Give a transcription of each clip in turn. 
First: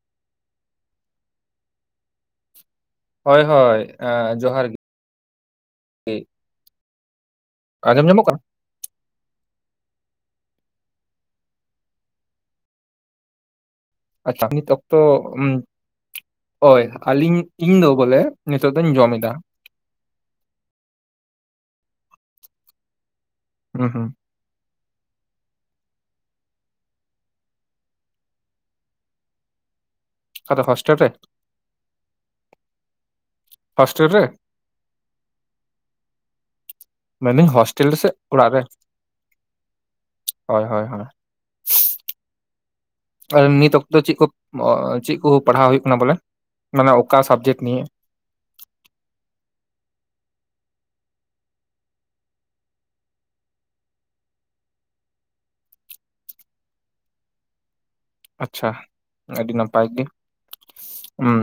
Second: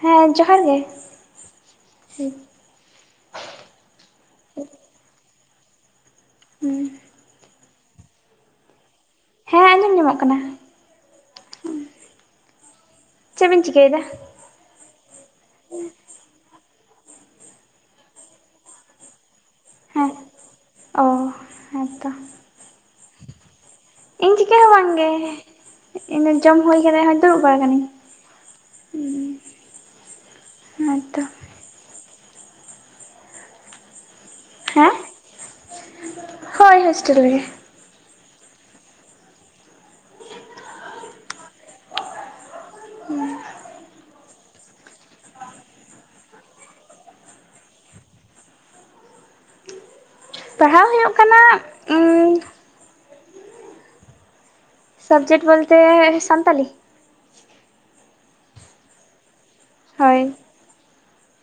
ᱦᱮᱸ ᱡᱚᱦᱟᱨ ᱜᱮ᱾ ᱦᱳᱭ ᱦᱳᱭ ᱟ ᱡᱚᱦᱟᱨ ᱜᱤ᱾ ᱦᱩᱸ᱾ ᱟᱸᱡᱚᱢ ᱧᱟᱢᱚᱜ ᱠᱟᱱᱟ? ᱦᱮᱸ ᱟᱸᱡᱚᱢ ᱧᱟᱢᱚᱜ ᱠᱟᱱᱟ᱾ ᱪᱮᱫ ᱵᱤᱱ ᱪᱤᱠᱟᱹᱭᱫᱟ? ᱟᱪᱪᱷᱟ ᱱᱤᱛ ᱚᱠᱛᱚ ᱩᱸᱢ ᱦᱳᱭ ᱟᱹᱞᱤᱧ, ᱤᱧ ᱫᱚ ᱵᱚᱞᱮ ᱱᱤᱛᱚᱜ ᱫᱚᱧ ᱡᱚᱢ ᱮᱫᱟ᱾ ᱦᱮᱸ, ᱚᱻ ᱦᱮᱸᱛᱚ᱾ ᱦᱩᱸ ᱦᱩᱸ᱾ ᱤᱧ ᱪᱤᱠᱟᱹ ᱦᱚᱸ ᱵᱟᱝ ᱜᱮ, ᱤᱧ ᱫᱚ ᱡᱚᱢ ᱦᱩᱭ ᱠᱟᱫᱟ ᱦᱚᱸᱜ-ᱚᱭ ᱫᱩᱲᱩᱵ ᱵᱟᱲᱟ ᱠᱟᱱᱟᱹᱧ᱾ ᱟᱫᱚ ᱦᱚᱥᱴᱮᱞ ᱨᱮ? ᱦᱮᱸᱛᱚ ᱦᱳᱥᱴᱮᱞ ᱨᱮ? ᱦᱮᱸ? ᱦᱳᱭ ᱦᱳᱥᱴᱮᱞ ᱨᱮᱜᱮ᱾ ᱴᱮᱞ ᱨᱮᱥᱮ ᱚᱲᱟᱜ ᱨᱮ? ᱦᱳᱭ ᱦᱳᱭ ᱦᱳᱭ᱾ ᱟᱨ ᱱᱤᱛ ᱚᱠᱛᱚ ᱫᱚ ᱪᱮᱫ ᱠᱚ, ᱪᱮᱫ ᱠᱚ ᱯᱟᱲᱦᱟᱣ ᱦᱩᱭᱩᱜ ᱠᱟᱱᱟ ᱵᱚᱞᱮ, ᱢᱟᱱᱮ ᱚᱠᱟ ᱥᱟᱵᱡᱮᱠᱴ ᱱᱤᱭᱮ? ᱯᱟᱲᱦᱟᱣ ᱦᱩᱭᱩᱜ ᱠᱟᱱᱟ, ᱩᱸ ᱥᱚᱵᱡᱮᱠᱴ ᱵᱚᱞᱛᱮ ᱥᱟᱱᱛᱟᱞᱤ᱾ ᱟᱪᱪᱷᱟ, ᱟᱹᱰᱤ ᱱᱟᱯᱟᱭ ᱜᱮ᱾ ᱦᱳᱭ ᱦᱩᱸ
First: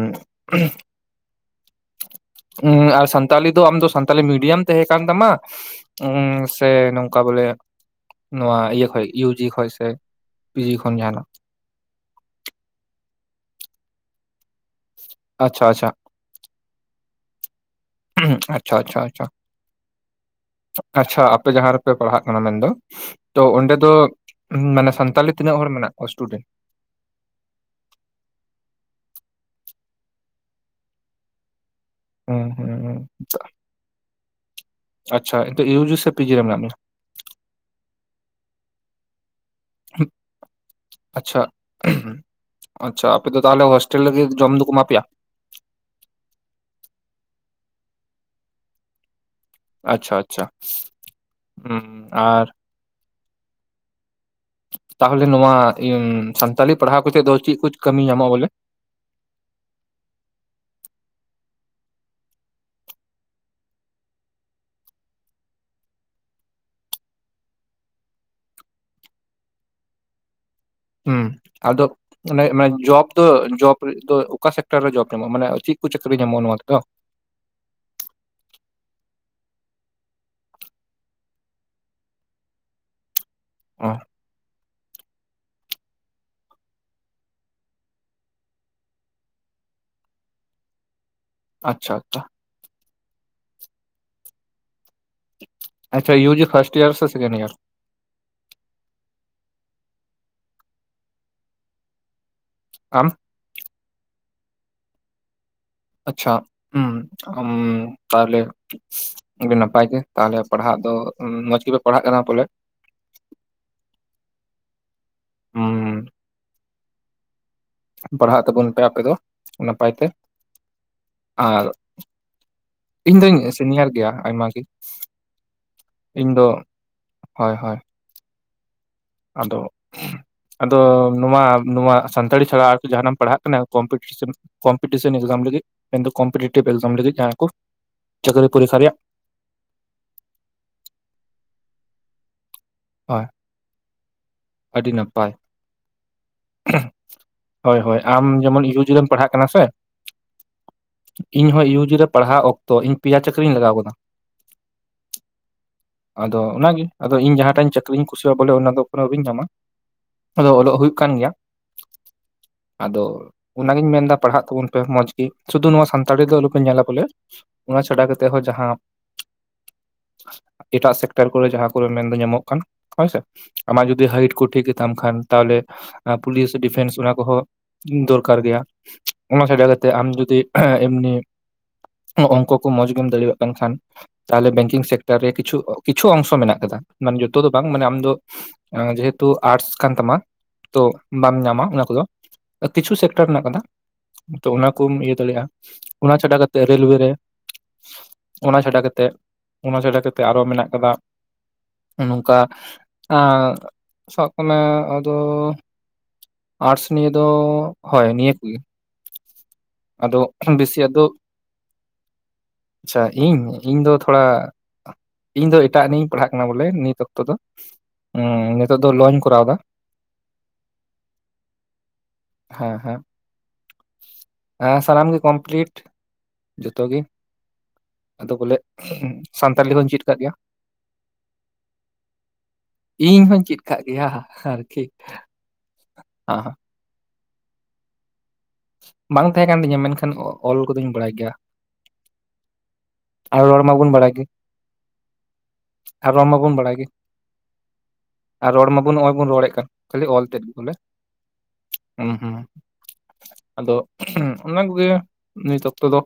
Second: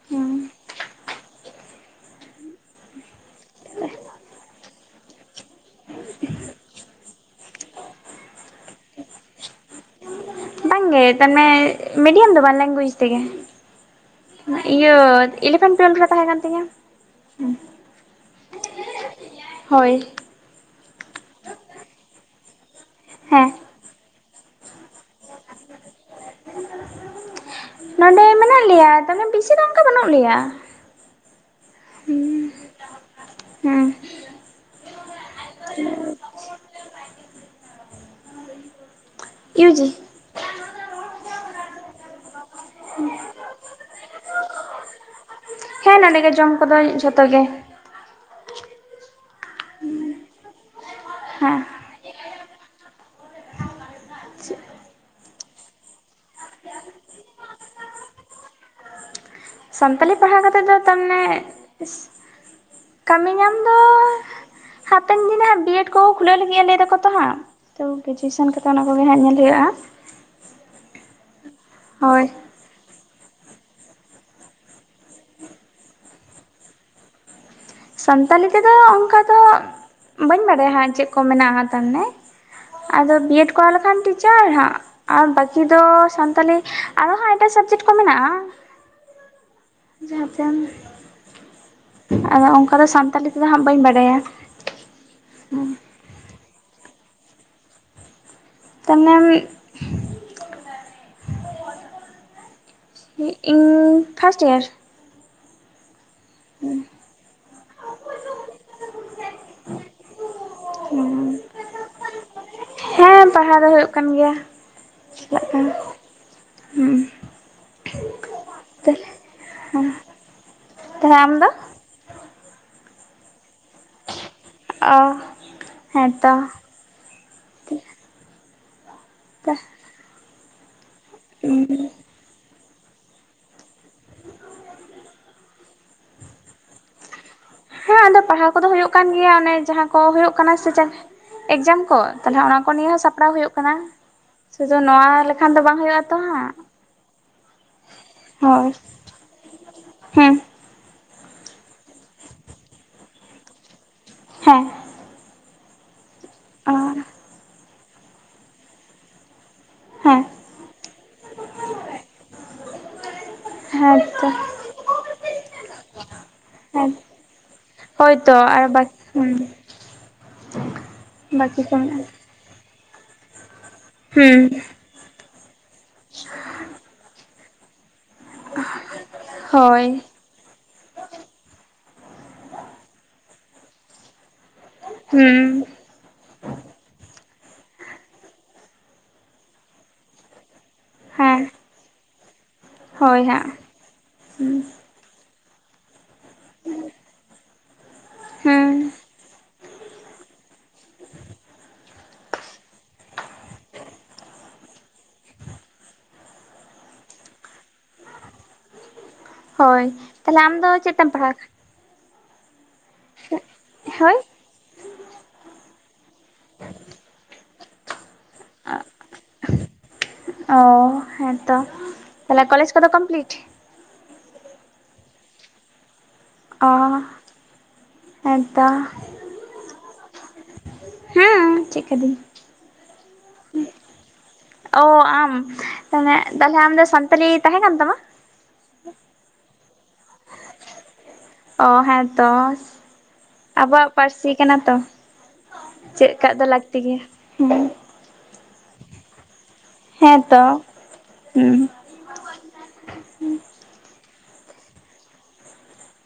ᱩᱸ ᱟᱨ ᱥᱟᱱᱛᱟᱞᱤ ᱫᱚ ᱟᱢ ᱫᱚ ᱥᱟᱱᱛᱟᱞᱤ ᱢᱤᱰᱤᱭᱟᱢ ᱛᱟᱦᱮᱸ ᱠᱟᱱ ᱛᱟᱢᱟ, ᱩᱸ ᱥᱮ ᱱᱚᱝᱠᱟ ᱵᱚᱞᱮ, ᱱᱚᱣᱟ ᱤᱭᱟᱹ ᱠᱷᱚᱡ ᱤᱭᱩ. ᱡᱤ. ᱠᱷᱚᱡ ᱥᱮ᱾ ᱯᱤᱡᱤ ᱵᱟᱝ ᱠᱷᱚᱱ ᱜᱮ ᱡᱟᱦᱟᱱᱟᱜ [unintelligible] ᱢᱤᱰᱤᱭᱟᱢ ᱫᱚ ᱵᱟᱝ ᱞᱮᱝᱜᱩᱭᱮᱡᱽ ᱛᱮᱜᱮ᱾ ᱤᱭᱟᱹ ᱟᱪᱪᱷᱟ ᱤᱞᱤᱵᱷᱮᱱ ᱟᱪᱪᱷᱟ ᱴᱩᱭᱮᱞᱵᱷ ᱨᱮ ᱛᱟᱦᱮᱸ ᱠᱟᱱ ᱛᱤᱧᱟᱹ ᱦᱩᱸ᱾ ᱟᱪᱪᱷᱟ ᱟᱪᱪᱷᱟ ᱟᱪᱪᱷᱟ, ᱟᱪᱪᱷᱟ ᱟᱯᱮ ᱡᱟᱦᱟᱸ ᱨᱮᱯᱮ ᱯᱟᱲᱦᱟᱜ ᱠᱟᱱᱟ ᱢᱮᱱᱫᱚ? ᱛᱚ ᱦᱮᱸ ᱚᱸᱰᱮ ᱫᱚ ᱢᱟᱱᱮ ᱥᱟᱱᱛᱟᱞᱤ ᱛᱤᱱᱟᱹᱜ ᱦᱚᱲ ᱢᱮᱱᱟᱜ ᱠᱚᱣᱟ ᱥᱴᱩᱰᱮᱱᱴ? ᱱᱚᱸᱰᱮ ᱢᱮᱱᱟᱜ ᱞᱮᱭᱟ ᱛᱚ ᱢᱟᱱᱮ ᱵᱮᱥᱤ ᱫᱚ ᱚᱱᱠᱟ ᱵᱟᱹᱱᱩᱜ ᱞᱮᱭᱟ᱾ ᱦᱩᱸ ᱦᱩᱸ ᱦᱩᱸ, ᱦᱮᱸ ᱟᱪᱪᱷᱟ ᱤᱭᱩ ᱡᱤ ᱥᱮ ᱯᱤ ᱡᱤ ᱨᱮ ᱢᱮᱱᱟᱜ ᱢᱮᱭᱟ? ᱤᱭᱩ ᱡᱤ᱾ ᱟᱪᱪᱷᱟ, ᱟᱪᱪᱷᱟ ᱟᱯᱮ ᱫᱚ ᱛᱟᱦᱚᱞᱮ ᱦᱚᱳᱥᱴᱮᱞ ᱨᱮᱜᱮ ᱡᱚᱢ ᱫᱚᱠᱚ ᱮᱢᱟ ᱯᱮᱭᱟ? ᱦᱮᱸ ᱱᱚᱰᱮ ᱜᱮ ᱡᱚᱢ ᱠᱚᱫᱚ ᱡᱷᱚᱛᱚ ᱜᱮ ᱟᱪᱪᱷᱟ ᱟᱪᱪᱷᱟ᱾ ᱦᱮᱸ᱾ ᱦᱩᱸ ᱟᱨ ᱛᱟᱦᱚᱞᱮ ᱱᱚᱣᱟ ᱤᱭᱟᱹ ᱥᱟᱱᱛᱟᱞᱤ ᱯᱟᱲᱦᱟᱣ ᱠᱟᱛᱮᱫ ᱫᱚ ᱪᱮᱫ ᱠᱩ ᱠᱟᱹᱢᱤ ᱧᱟᱢᱚᱜ-ᱟ ᱵᱚᱞᱮ? ᱥᱟᱱᱛᱟᱞᱤ ᱯᱟᱲᱦᱟᱣ ᱠᱟᱛᱮᱫ ᱫᱚ ᱛᱟᱨ ᱢᱟᱱᱮ ᱠᱟᱹᱢᱤ ᱧᱟᱢ ᱫᱚ ᱦᱟᱯᱮᱱ ᱫᱤᱱ ᱨᱮᱦᱟᱸᱜ ᱵᱤᱭᱮᱰ ᱠᱚ ᱠᱷᱩᱞᱟᱹᱣ ᱞᱟᱹᱜᱤᱫ-ᱟ ᱞᱟᱹᱭ ᱫᱟ ᱠᱚ ᱛᱚ ᱦᱟᱸᱜ᱾ ᱛᱚ ᱜᱨᱮᱡᱩᱭᱮᱥᱚᱱ ᱠᱟᱛᱮ ᱚᱱᱟ ᱠᱚᱜᱮ ᱦᱟᱸᱜ ᱧᱮᱞ ᱦᱩᱭᱩᱜ-ᱟ᱾ ᱦᱩᱸ ᱟᱫᱚ ᱦᱳᱭ ᱚᱱᱮ ᱢᱟᱱᱮ ᱡᱚᱵᱽ ᱡᱚᱵᱽ ᱨᱮ ᱚᱠᱟ ᱥᱮᱠᱴᱚᱨ ᱨᱮ ᱡᱚᱵᱽ ᱧᱟᱢᱚᱜ-ᱟ ᱢᱟᱱᱮ ᱪᱮᱫ ᱠᱚ ᱪᱟᱹᱠᱨᱤ ᱧᱟᱢᱚᱜ-ᱟ ᱱᱚᱣᱟ ᱛᱮᱫᱚ? ᱥᱟᱱᱛᱟᱞᱤ ᱛᱮᱫᱚ ᱚᱱᱠᱟ ᱫᱚ ᱵᱟᱹᱧ ᱵᱟᱰᱟᱭᱟ ᱦᱟᱸᱜ ᱪᱮᱫ ᱠᱚ ᱢᱮᱱᱟᱜ-ᱟ ᱛᱟᱨᱢᱟᱱᱮ ᱟᱫᱚ ᱵᱤᱭᱮᱰ ᱠᱚᱨᱟᱣ ᱚ ᱞᱮᱠᱷᱟᱱ ᱴᱤᱪᱟᱨ ᱦᱟᱸᱜ᱾ ᱟᱨ ᱵᱟᱹᱠᱤ ᱫᱚ ᱥᱟᱱᱛᱟᱞᱤ, ᱟᱨᱦᱚᱸ ᱮᱴᱟᱜ ᱥᱟᱵᱽᱡᱮᱠᱴ ᱠᱚ ᱢᱮᱱᱟᱜ-ᱟ᱾ ᱡᱟᱦᱟᱸᱛᱮᱢ ᱟᱪᱪᱷᱟ ᱟᱪᱪᱷᱟ᱾ ᱟᱫᱚ ᱚᱝᱠᱟ ᱫᱚ ᱥᱟᱱᱛᱟᱞᱤ ᱛᱮᱫᱚ ᱦᱟᱸᱜ ᱵᱟᱹᱧ ᱵᱟᱰᱟᱭᱟ᱾ ᱟᱪᱪᱷᱟ ᱤᱭᱩ ᱡᱤ ᱯᱷᱟᱥᱴ ᱤᱭᱟᱨ ᱥᱮ ᱥᱮᱠᱮᱱᱰ ᱤᱭᱟᱨ? ᱛᱟᱢᱱᱚᱢ ᱟᱢ ᱤᱧ ᱯᱷᱟᱥᱴ ᱤᱭᱟᱨ᱾ ᱟᱪᱪᱷᱟ ᱦᱩᱸ ᱟᱢ ᱛᱟᱦᱞᱮ ᱟᱹᱰᱤ ᱱᱟᱯᱟᱭ ᱜᱮ ᱛᱟᱦᱞᱮ ᱯᱟᱲᱦᱟᱜ ᱫᱚ ᱢᱚᱸᱡᱽ ᱜᱮᱯᱮ ᱯᱟᱲᱦᱟᱜ ᱠᱟᱱᱟ ᱵᱚᱞᱮ ᱦᱮᱸ ᱯᱟᱲᱦᱟᱣ ᱫᱚ ᱦᱩᱭᱩᱜ ᱠᱟᱱ ᱜᱮᱭᱟ, ᱪᱟᱞᱟᱜ ᱠᱟᱱᱟ᱾ ᱩᱸ ᱯᱟᱲᱦᱟᱜ ᱛᱟᱵᱚᱱ ᱯᱮ ᱟᱯᱮ ᱫᱚ ᱦᱩᱸ ᱦᱮᱸ ᱱᱟᱯᱟᱭ ᱛᱮ ᱛᱟᱦᱚᱞᱮ ᱟᱢ ᱫᱚ ᱟᱨ ᱤᱧ ᱫᱩᱧ ᱥᱤᱱᱤᱭᱟᱨ ᱜᱮᱭᱟ ᱟᱭᱢᱟ ᱜᱮ ᱚ, ᱦᱮᱸ ᱤᱧ ᱛᱚ᱾ ᱫᱚ ᱦᱳᱭ ᱦᱳᱭ᱾ ᱟᱫᱚ, ᱟᱫᱚ ᱱᱚᱣᱟ ᱱᱚᱣᱟ᱾ ᱥᱟᱱᱛᱟᱲᱤ ᱪᱷᱟᱲᱟ ᱟᱨᱠᱤ ᱡᱟᱸᱦᱟᱱᱟᱢ ᱯᱟᱲᱦᱟᱜ ᱠᱟᱱᱟ ᱠᱚᱢᱯᱤᱴᱤᱥᱮᱱ, ᱠᱚᱢᱯᱤᱴᱤᱥᱮᱱ ᱮᱠᱡᱟᱢ ᱞᱟᱹᱜᱤᱫ? ᱮᱠᱷᱚᱱ ᱫᱚ ᱠᱚᱢᱯᱤᱴᱮᱴᱤᱵᱷ ᱮᱠᱡᱟᱢ ᱞᱟᱜᱤᱫ ᱡᱟᱦᱟᱸ ᱠᱚ ᱦᱮᱸ ᱟᱫᱚ ᱪᱟᱹᱠᱨᱤ ᱯᱟᱲᱦᱟᱣ ᱠᱚᱫᱚ ᱯᱚᱨᱤᱠᱠᱷᱟ ᱦᱩᱭᱩᱜ ᱨᱮᱭᱟᱜ ᱠᱟᱱ ᱜᱮᱭᱟ ᱚᱱᱮ ᱡᱟᱦᱟᱸ ᱠᱚ ᱦᱳᱭᱳᱜ ᱠᱟᱱᱟ ᱥᱮ ᱮᱠᱡᱟᱢ ᱠᱚᱺ ᱛᱟᱞᱦᱮ ᱚᱱᱟ ᱠᱚ ᱱᱤᱭᱮ ᱦᱚᱸ ᱦᱳᱭ ᱥᱟᱯᱲᱟᱣ ᱦᱩᱭᱩᱜ ᱠᱟᱱᱟ᱾ ᱥᱩᱫᱩ ᱟᱹᱰᱤ ᱱᱚᱣᱟ ᱱᱟᱯᱟᱭ ᱞᱮᱠᱷᱟᱱ ᱫᱚ ᱵᱟᱝ ᱦᱩᱭᱩᱜ ᱟ ᱛᱚ ᱦᱟᱸᱜ᱾ ᱦᱳᱭ ᱦᱳᱭ ᱟᱢ ᱡᱮᱢᱚᱱ ᱦᱳᱭ ᱤᱭᱩ ᱡᱤ ᱨᱮᱢ ᱯᱟᱲᱦᱟᱜ ᱠᱟᱱᱟ ᱥᱮ᱾ ᱦᱮᱸ ᱤᱧᱦᱚᱸ ᱤᱭᱩ ᱡᱤ ᱨᱮ ᱯᱟᱲᱦᱟᱣ ᱚᱠᱛᱚ ᱤᱧ ᱯᱤᱭᱟ ᱪᱟᱠᱨᱤᱧ ᱞᱟᱜᱟᱣ ᱠᱟᱫᱟ᱾ ᱦᱮᱸ᱾ ᱟᱫᱚ ᱚ ᱚᱱᱟᱜᱮ ᱟᱫᱚ ᱤᱧ ᱡᱟᱦᱟᱸᱴᱟᱜ ᱪᱟᱹᱠᱨᱤᱧ ᱠᱩᱥᱤᱭᱟᱜ ᱵᱚᱞᱮ ᱚᱱᱟ ᱫᱚ ᱮᱠᱷᱚᱱᱚ ᱟᱹᱣᱨᱤᱧ ᱧᱟᱢᱟ᱾ ᱦᱮᱸ ᱟᱫᱚ ᱚᱞᱚᱜ ᱦᱩᱭᱩᱜ ᱠᱟᱱ ᱜᱮᱭᱟ᱾ ᱟᱫᱚ ᱚᱱᱟᱜᱤᱧ ᱦᱮᱸ ᱢᱮᱱᱫᱟ ᱛᱚ ᱯᱟᱲᱦᱟᱜ ᱛᱟᱵᱚᱱ ᱯᱮ ᱢᱚᱸᱡᱽ ᱜᱮ ᱥᱩᱫᱩ ᱱᱚᱣᱟ ᱥᱟᱱᱛᱟᱲᱤ ᱫᱚ ᱟᱞᱚᱯᱮ ᱧᱮᱞᱟ ᱦᱮᱸ ᱵᱚᱞᱮ᱾ ᱚᱱᱟ ᱪᱷᱟᱰᱟ ᱠᱟᱛᱮᱜ ᱦᱳᱭᱛᱚ ᱦᱚᱸ ᱟᱨ ᱡᱟᱦᱟᱸ ᱵᱟᱠ ᱦᱩᱸ ᱮᱴᱟᱜ ᱥᱮᱠᱴᱟᱨ ᱠᱚᱨᱮ ᱵᱟᱠᱤ ᱡᱟᱦᱟᱸ ᱠᱚ ᱠᱚᱨᱮ ᱢᱮᱱᱟᱜᱼᱟ ᱢᱮᱱᱫᱚ ᱧᱟᱢᱚᱜ ᱠᱟᱱ ᱦᱳᱭᱥᱮ ᱟᱢᱟᱜ ᱡᱩᱫᱤ ᱦᱟᱭᱤᱴ ᱦᱩᱸ ᱠᱚ ᱴᱷᱤᱠ ᱜᱮᱛᱟᱢ ᱠᱷᱟᱱ ᱛᱟᱦᱞᱮ ᱯᱩᱞᱤᱥ ᱰᱤᱯᱷᱮᱱᱥ ᱚᱱᱟ ᱠᱚᱦᱚᱸ ᱫᱚᱨᱠᱟᱨ ᱜᱮᱭᱟ᱾ ᱚᱱᱟ ᱪᱷᱟᱰᱟ ᱦᱳᱭ ᱠᱟᱛᱮ ᱟᱢ ᱡᱩᱫᱤ ᱮᱢᱱᱤ ᱚᱝᱠᱚ ᱠᱚ ᱢᱚᱸᱡᱽ ᱜᱮᱢ ᱫᱟᱲᱮᱣᱟᱜ ᱠᱟᱱ ᱠᱷᱟᱱ ᱛᱟᱦᱚᱞᱮ ᱵᱮ ᱠᱤᱝ ᱥᱮᱠᱴᱟᱨ ᱨᱮ ᱠᱤᱪᱷᱩ ᱦᱩᱸ ᱠᱤᱪᱷᱩ ᱚᱝᱥᱚ ᱢᱮᱱᱟᱜ ᱠᱟᱫᱟ ᱢᱟᱱᱮ ᱡᱚ ᱛᱚ ᱫᱚ ᱵᱟᱝ ᱢᱟᱱᱮ ᱟᱢ ᱫᱚ ᱡᱮᱦᱮᱛᱩ ᱟᱴᱥ ᱠᱟᱱ ᱛᱟᱢᱟ ᱛᱚ ᱵᱟᱢ ᱦᱮᱸ ᱧᱟᱢᱟ ᱚᱱᱟ ᱠᱚᱫᱚ ᱠᱤᱪᱷᱩ ᱦᱳᱭ ᱥᱮᱠᱴᱚᱨ ᱦᱮᱱᱟᱜ ᱦᱟᱸᱜ ᱠᱟᱫᱟ ᱛᱚ ᱦᱩᱸ ᱚᱱᱟ ᱠᱩᱢ ᱤᱭᱟᱹ ᱫᱟᱲᱮᱜ-ᱟ᱾ ᱚᱱᱟ ᱪᱷᱟᱰᱟ ᱠᱟᱛᱮ ᱨᱮᱞᱳᱣᱮ ᱨᱮ, ᱚᱱᱟ ᱦᱩᱸ ᱪᱷᱟᱰᱟ ᱠᱟᱛᱮ ᱚᱱᱟ ᱪᱷᱟᱰᱟ ᱠᱟᱛᱮ ᱟᱨᱚ ᱢᱮᱱᱟᱜ ᱠᱟᱫᱟ ᱱᱚᱝᱠᱟ ᱥᱟᱵ ᱠᱟᱜ ᱢᱮ ᱟᱫᱚ ᱟᱴᱥ ᱱᱤᱭᱮ ᱫᱚ ᱦᱳᱭ ᱱᱤᱭᱟᱹ ᱠᱚᱜᱮ᱾ ᱦᱳᱭ ᱟᱫᱚ ᱛᱟᱦᱞᱮ ᱟᱢ ᱫᱚ ᱵᱮᱥᱤ ᱪᱮᱫ ᱟᱫᱚ ᱴᱟᱢ ᱯᱟᱲᱦᱟᱜ-ᱟ? ᱟᱪᱪᱷᱟ ᱤᱧ ᱤᱧ ᱫᱚ ᱦᱳᱭ ᱛᱷᱚᱲᱟ ᱤᱧ ᱫᱚ ᱮᱴᱟᱜ ᱱᱤᱭᱮᱧ ᱯᱟᱲᱦᱟᱜ ᱠᱟᱱᱟ ᱵᱚᱞ ᱵᱚᱞᱮ ᱱᱤᱛ ᱚᱠᱛᱚ ᱫᱚ ᱱᱤᱛᱚᱜ ᱫᱚ ᱞᱚᱧ ᱠᱚᱨᱟᱣᱫᱟ᱾ ᱚ ᱦᱮᱸᱛᱚ, ᱛᱟᱦᱞᱮ ᱠᱚᱞᱮᱡᱽ ᱦᱮᱸ ᱠᱚᱫᱚ ᱠᱚᱢᱯᱞᱤᱴ? ᱦᱮᱸ ᱥᱟᱱᱟᱢ ᱜᱮ ᱠᱚᱢᱯᱞᱤᱴ᱾ ᱚ ᱡᱚᱛᱚ ᱜᱮ ᱟᱫᱚ ᱵᱚᱞᱮ ᱦᱮᱸᱛᱚ ᱥᱟᱱᱛᱟᱞᱤ ᱦᱚᱧ ᱪᱮᱫ ᱠᱟᱜ ᱜᱮᱭᱟ᱾ ᱦᱩᱸ ᱪᱮᱫ ᱠᱟᱫᱤᱧ᱾ ᱤᱧ ᱦᱚᱧ ᱪᱮᱫ ᱠᱟᱜ ᱜᱮᱭᱟ ᱟᱨᱠᱤ ᱚ ᱟᱢ ᱛᱟᱦᱞᱮ ᱦᱟᱸ ᱛᱟᱦᱞᱮ ᱟᱢ ᱫᱚ ᱥᱟᱱ ᱯᱟᱹᱨᱤ ᱛᱟᱸᱦᱮ ᱠᱟᱱ ᱛᱟᱢᱟ? ᱵᱟᱝ ᱛᱟᱸᱦᱮ ᱠᱟᱱ ᱛᱤᱧᱟᱹ ᱢᱮᱱᱠᱷᱟᱱ ᱚᱞ ᱠᱚᱫᱩᱧ ᱵᱟᱲᱟᱭ ᱜᱮᱭᱟ᱾ ᱚ ᱦᱮᱸ ᱛᱚ ᱟᱨ ᱨᱚᱲ ᱟᱵᱚᱣᱟᱜ ᱢᱟᱵᱚᱱ ᱵᱟᱲᱟᱭ ᱜᱮ ᱯᱟᱹᱨᱥᱤ ᱠᱟᱱᱟ ᱛᱚ ᱪᱮᱫ ᱠᱟᱜ ᱫᱚ ᱞᱟᱹᱠᱛᱤ ᱜᱮᱭᱟ᱾ᱦᱩ ᱟᱨ ᱨᱚᱲ ᱢᱟᱵᱚᱱ ᱱᱚᱜ-ᱚᱭ ᱵᱩᱱ ᱨᱚᱲ ᱮᱫ ᱠᱟᱱ ᱠᱷᱟᱹᱞᱤ ᱚᱞ ᱛᱮᱫ ᱦᱮᱸᱛᱚ ᱜᱮ ᱵᱚᱞᱮ᱾ ᱦᱩᱸ ᱦᱩ ᱦᱩ ᱟᱫᱚ ᱚᱱᱟ ᱠᱚᱜᱮ ᱱᱤᱛ ᱚᱠᱛᱚ ᱫᱚ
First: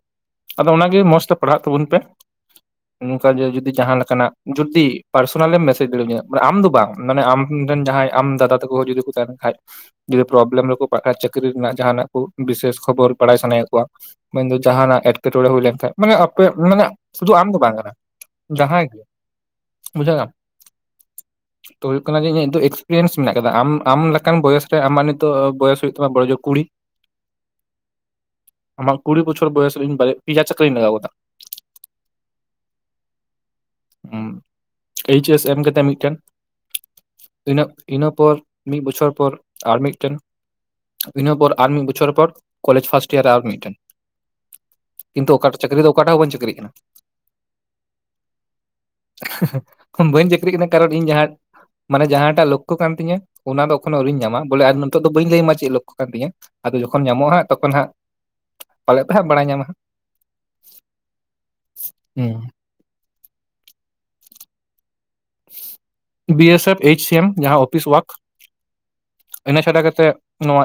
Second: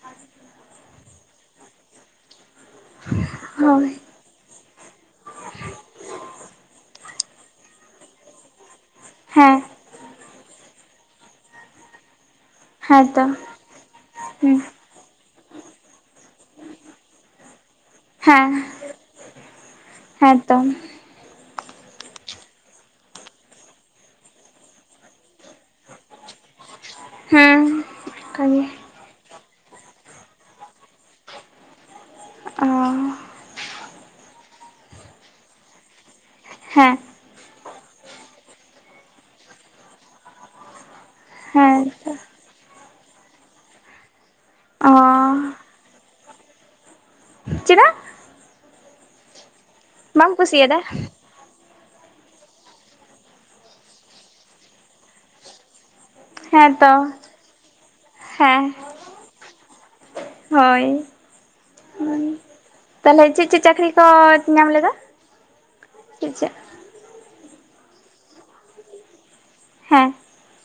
ᱟᱫᱚ ᱚᱱᱟᱜᱮ ᱢᱚᱸᱡᱽ ᱛᱮ ᱯᱟᱲᱦᱟᱜ ᱛᱟᱵᱩᱱ ᱯᱮ ᱱᱚᱝᱠᱟ ᱡᱮ ᱡᱩᱫᱤ ᱦᱳᱭ ᱡᱟᱸᱦᱟ ᱞᱮᱠᱟᱱᱟᱜ ᱡᱩᱫᱤ ᱯᱟᱨᱥᱚᱱᱟᱞᱮᱢ ᱢᱮᱥᱮᱡ ᱫᱟᱲᱮᱣᱟᱹᱧᱟᱹ ᱢᱟᱱᱮ ᱟᱢ ᱫᱚ ᱵᱟᱝ ᱢᱟᱱᱮ ᱟᱢ ᱨᱮᱱ ᱡᱟᱸᱦᱟᱭ ᱟᱢ ᱫᱟᱫᱟ ᱛᱟᱠᱚ ᱡᱩᱫᱤ ᱠᱩ ᱠᱟᱱ ᱠᱷᱟᱡ ᱦᱮᱸ ᱡᱩᱫᱤ ᱯᱨᱚᱵᱞᱮᱢ ᱨᱮᱠᱚ ᱯᱟᱲᱟᱜ ᱠᱟᱱᱟ ᱪᱟᱹᱠᱨᱤ ᱨᱮᱱᱟᱜ ᱡᱟᱦᱟᱱᱟᱜ ᱠᱩ ᱵᱤᱥᱮᱥ ᱠᱷᱚᱵᱚᱨ ᱦᱮᱸᱛᱚ ᱵᱟᱲᱟᱭ ᱥᱟᱱᱟᱭᱮᱜ ᱠᱚᱣᱟ, ᱢᱮᱱᱫᱚ ᱦᱩᱸ ᱡᱟᱸᱦᱟᱱᱟᱜ ᱮᱸᱴᱠᱮᱴᱚᱬᱮᱸ ᱦᱩᱭ ᱞᱮᱱᱠᱷᱟᱱ ᱢᱟᱱᱮ ᱟᱯ ᱢᱟᱱᱮ ᱥᱩᱫᱩ ᱟᱢ ᱫᱚ ᱵᱟᱝ ᱠᱟᱱᱟ ᱦᱮᱸ ᱡᱟᱸᱦᱟᱭ ᱜᱮ ᱵᱩᱡᱷᱟᱹᱣ ᱫᱟᱢ? ᱦᱮᱸᱛᱚ ᱛᱚ ᱦᱩᱭᱩᱜ ᱠᱟᱱᱟ ᱡᱮ ᱤᱧᱟᱹᱜ ᱫᱚ ᱮᱠᱥᱯᱨᱤᱭᱮᱱᱥ ᱢᱮᱱᱟᱜ ᱠᱟᱫᱟ ᱟᱢ ᱟᱢ ᱞᱮᱠᱟᱱ ᱵᱚᱭᱮᱥ ᱨᱮ ᱟᱢᱟᱜ ᱱᱤᱛ ᱛᱚ ᱵᱚᱭᱚᱥ ᱦᱩᱭᱩᱜ ᱛᱟᱢᱟ ᱵᱚᱰᱳ ᱡᱩᱨ ᱠᱩᱲᱤ, ᱦᱮᱸ ᱚᱱᱠᱟᱜᱮ ᱟᱢᱟᱜ ᱠᱩᱲᱤ ᱵᱚᱪᱷ ᱵᱚᱭᱚᱥ ᱨᱮ ᱤᱧ ᱵᱟᱨᱭᱟ ᱯᱤᱭᱟ ᱪᱟᱠᱟᱹᱧ ᱞᱟᱜᱟᱣ ᱠᱟᱫᱟ, ᱚᱸᱻ ᱦᱚᱸ ᱮᱭᱤᱪ ᱮᱥ ᱮᱢ ᱠᱟᱛᱮᱜ ᱢᱤᱫᱴᱮᱱ, ᱦᱮᱸ ᱤᱱᱟᱹ ᱤᱱᱟᱹ ᱯᱚᱨ ᱢᱤᱫ ᱵᱚᱪᱷᱚᱨ ᱯᱚᱨ ᱟᱨ ᱢᱤᱫᱴᱮᱱ, ᱤᱱᱟᱹ ᱯᱚᱨ ᱟᱨ ᱢᱤᱫ ᱦᱮᱸᱛᱚ ᱵᱚᱪᱷᱚᱨ ᱯᱚᱨ ᱠᱚᱞᱡᱽ ᱯᱷᱟᱥᱴ ᱤᱭᱟᱨᱮ ᱟᱨ ᱢᱤᱫᱴᱮᱱ, ᱚ ᱠᱤᱱᱛᱩ ᱚᱠᱟᱴᱟᱜ ᱪᱟᱹᱠᱨᱤ ᱫᱚ ᱚᱠᱟᱴᱟᱜ ᱦᱚᱸ ᱵᱟᱹᱧ ᱪᱟᱹᱠᱨᱤᱜ ᱠᱟᱱᱟ᱾ ᱪᱮᱫᱟᱜ? ᱵᱟᱹᱧ ᱵᱟᱢ ᱪᱟᱹᱠᱨᱤᱜ ᱠᱟᱱᱟ ᱠᱩᱥᱤᱭᱟᱫᱟ ᱠᱟᱨᱚᱱ ᱤᱧ ᱡᱟᱸᱦᱟ ᱢᱟᱱᱮ ᱡᱟᱸᱦᱟᱴᱟᱜ ᱞᱚᱠᱠᱷᱳ ᱠᱟᱱ ᱛᱤᱧᱟᱹ ᱚᱱᱟ ᱫᱚ ᱮᱠᱷᱚᱱᱳ ᱟᱹᱣᱨᱤᱧ ᱧᱟᱢᱟ, ᱵᱚᱞᱮ ᱱᱤᱛᱚᱜ ᱫᱚ ᱵᱟᱹᱧ ᱞᱟᱹᱭ ᱟᱢᱟ ᱪᱮᱫ ᱞᱚᱠᱠᱳ ᱠᱟᱱ ᱛᱤᱧᱟᱹ ᱟᱫᱚ ᱦᱮᱸᱛᱚ ᱡᱚᱠᱷᱚᱱ ᱧᱟᱢᱚᱜ-ᱟ ᱦᱟᱜ ᱛᱚᱠᱷᱚᱱ ᱦᱟᱜ ᱦᱮᱸ ᱯᱟᱞᱮᱫ ᱯᱮ ᱦᱟᱜ ᱵᱟᱲᱟᱭ ᱧᱟᱢᱟ ᱦᱟᱜ ᱦᱳᱭ ᱦᱟᱸᱜ ᱛᱟᱸᱦᱚᱞᱮ ᱪᱮᱫ ᱪᱮᱫ ᱪᱟᱹᱠᱨᱤ ᱠᱚ ᱧᱟᱢ ᱞᱮᱫᱟ? ᱪᱮᱫ ᱵᱤ ᱪᱮᱫ ᱮ ᱥᱮᱯᱷ, ᱮᱭᱤᱪ ᱥᱤ ᱮᱢ ᱡᱟᱸᱦᱟ ᱚᱯᱷᱤᱥ ᱚᱣᱟᱨᱠ ᱤᱱᱟᱹ ᱪᱷᱟᱰᱟ ᱦᱮᱸ ᱠᱟᱛᱮᱜ, ᱱᱚᱣᱟ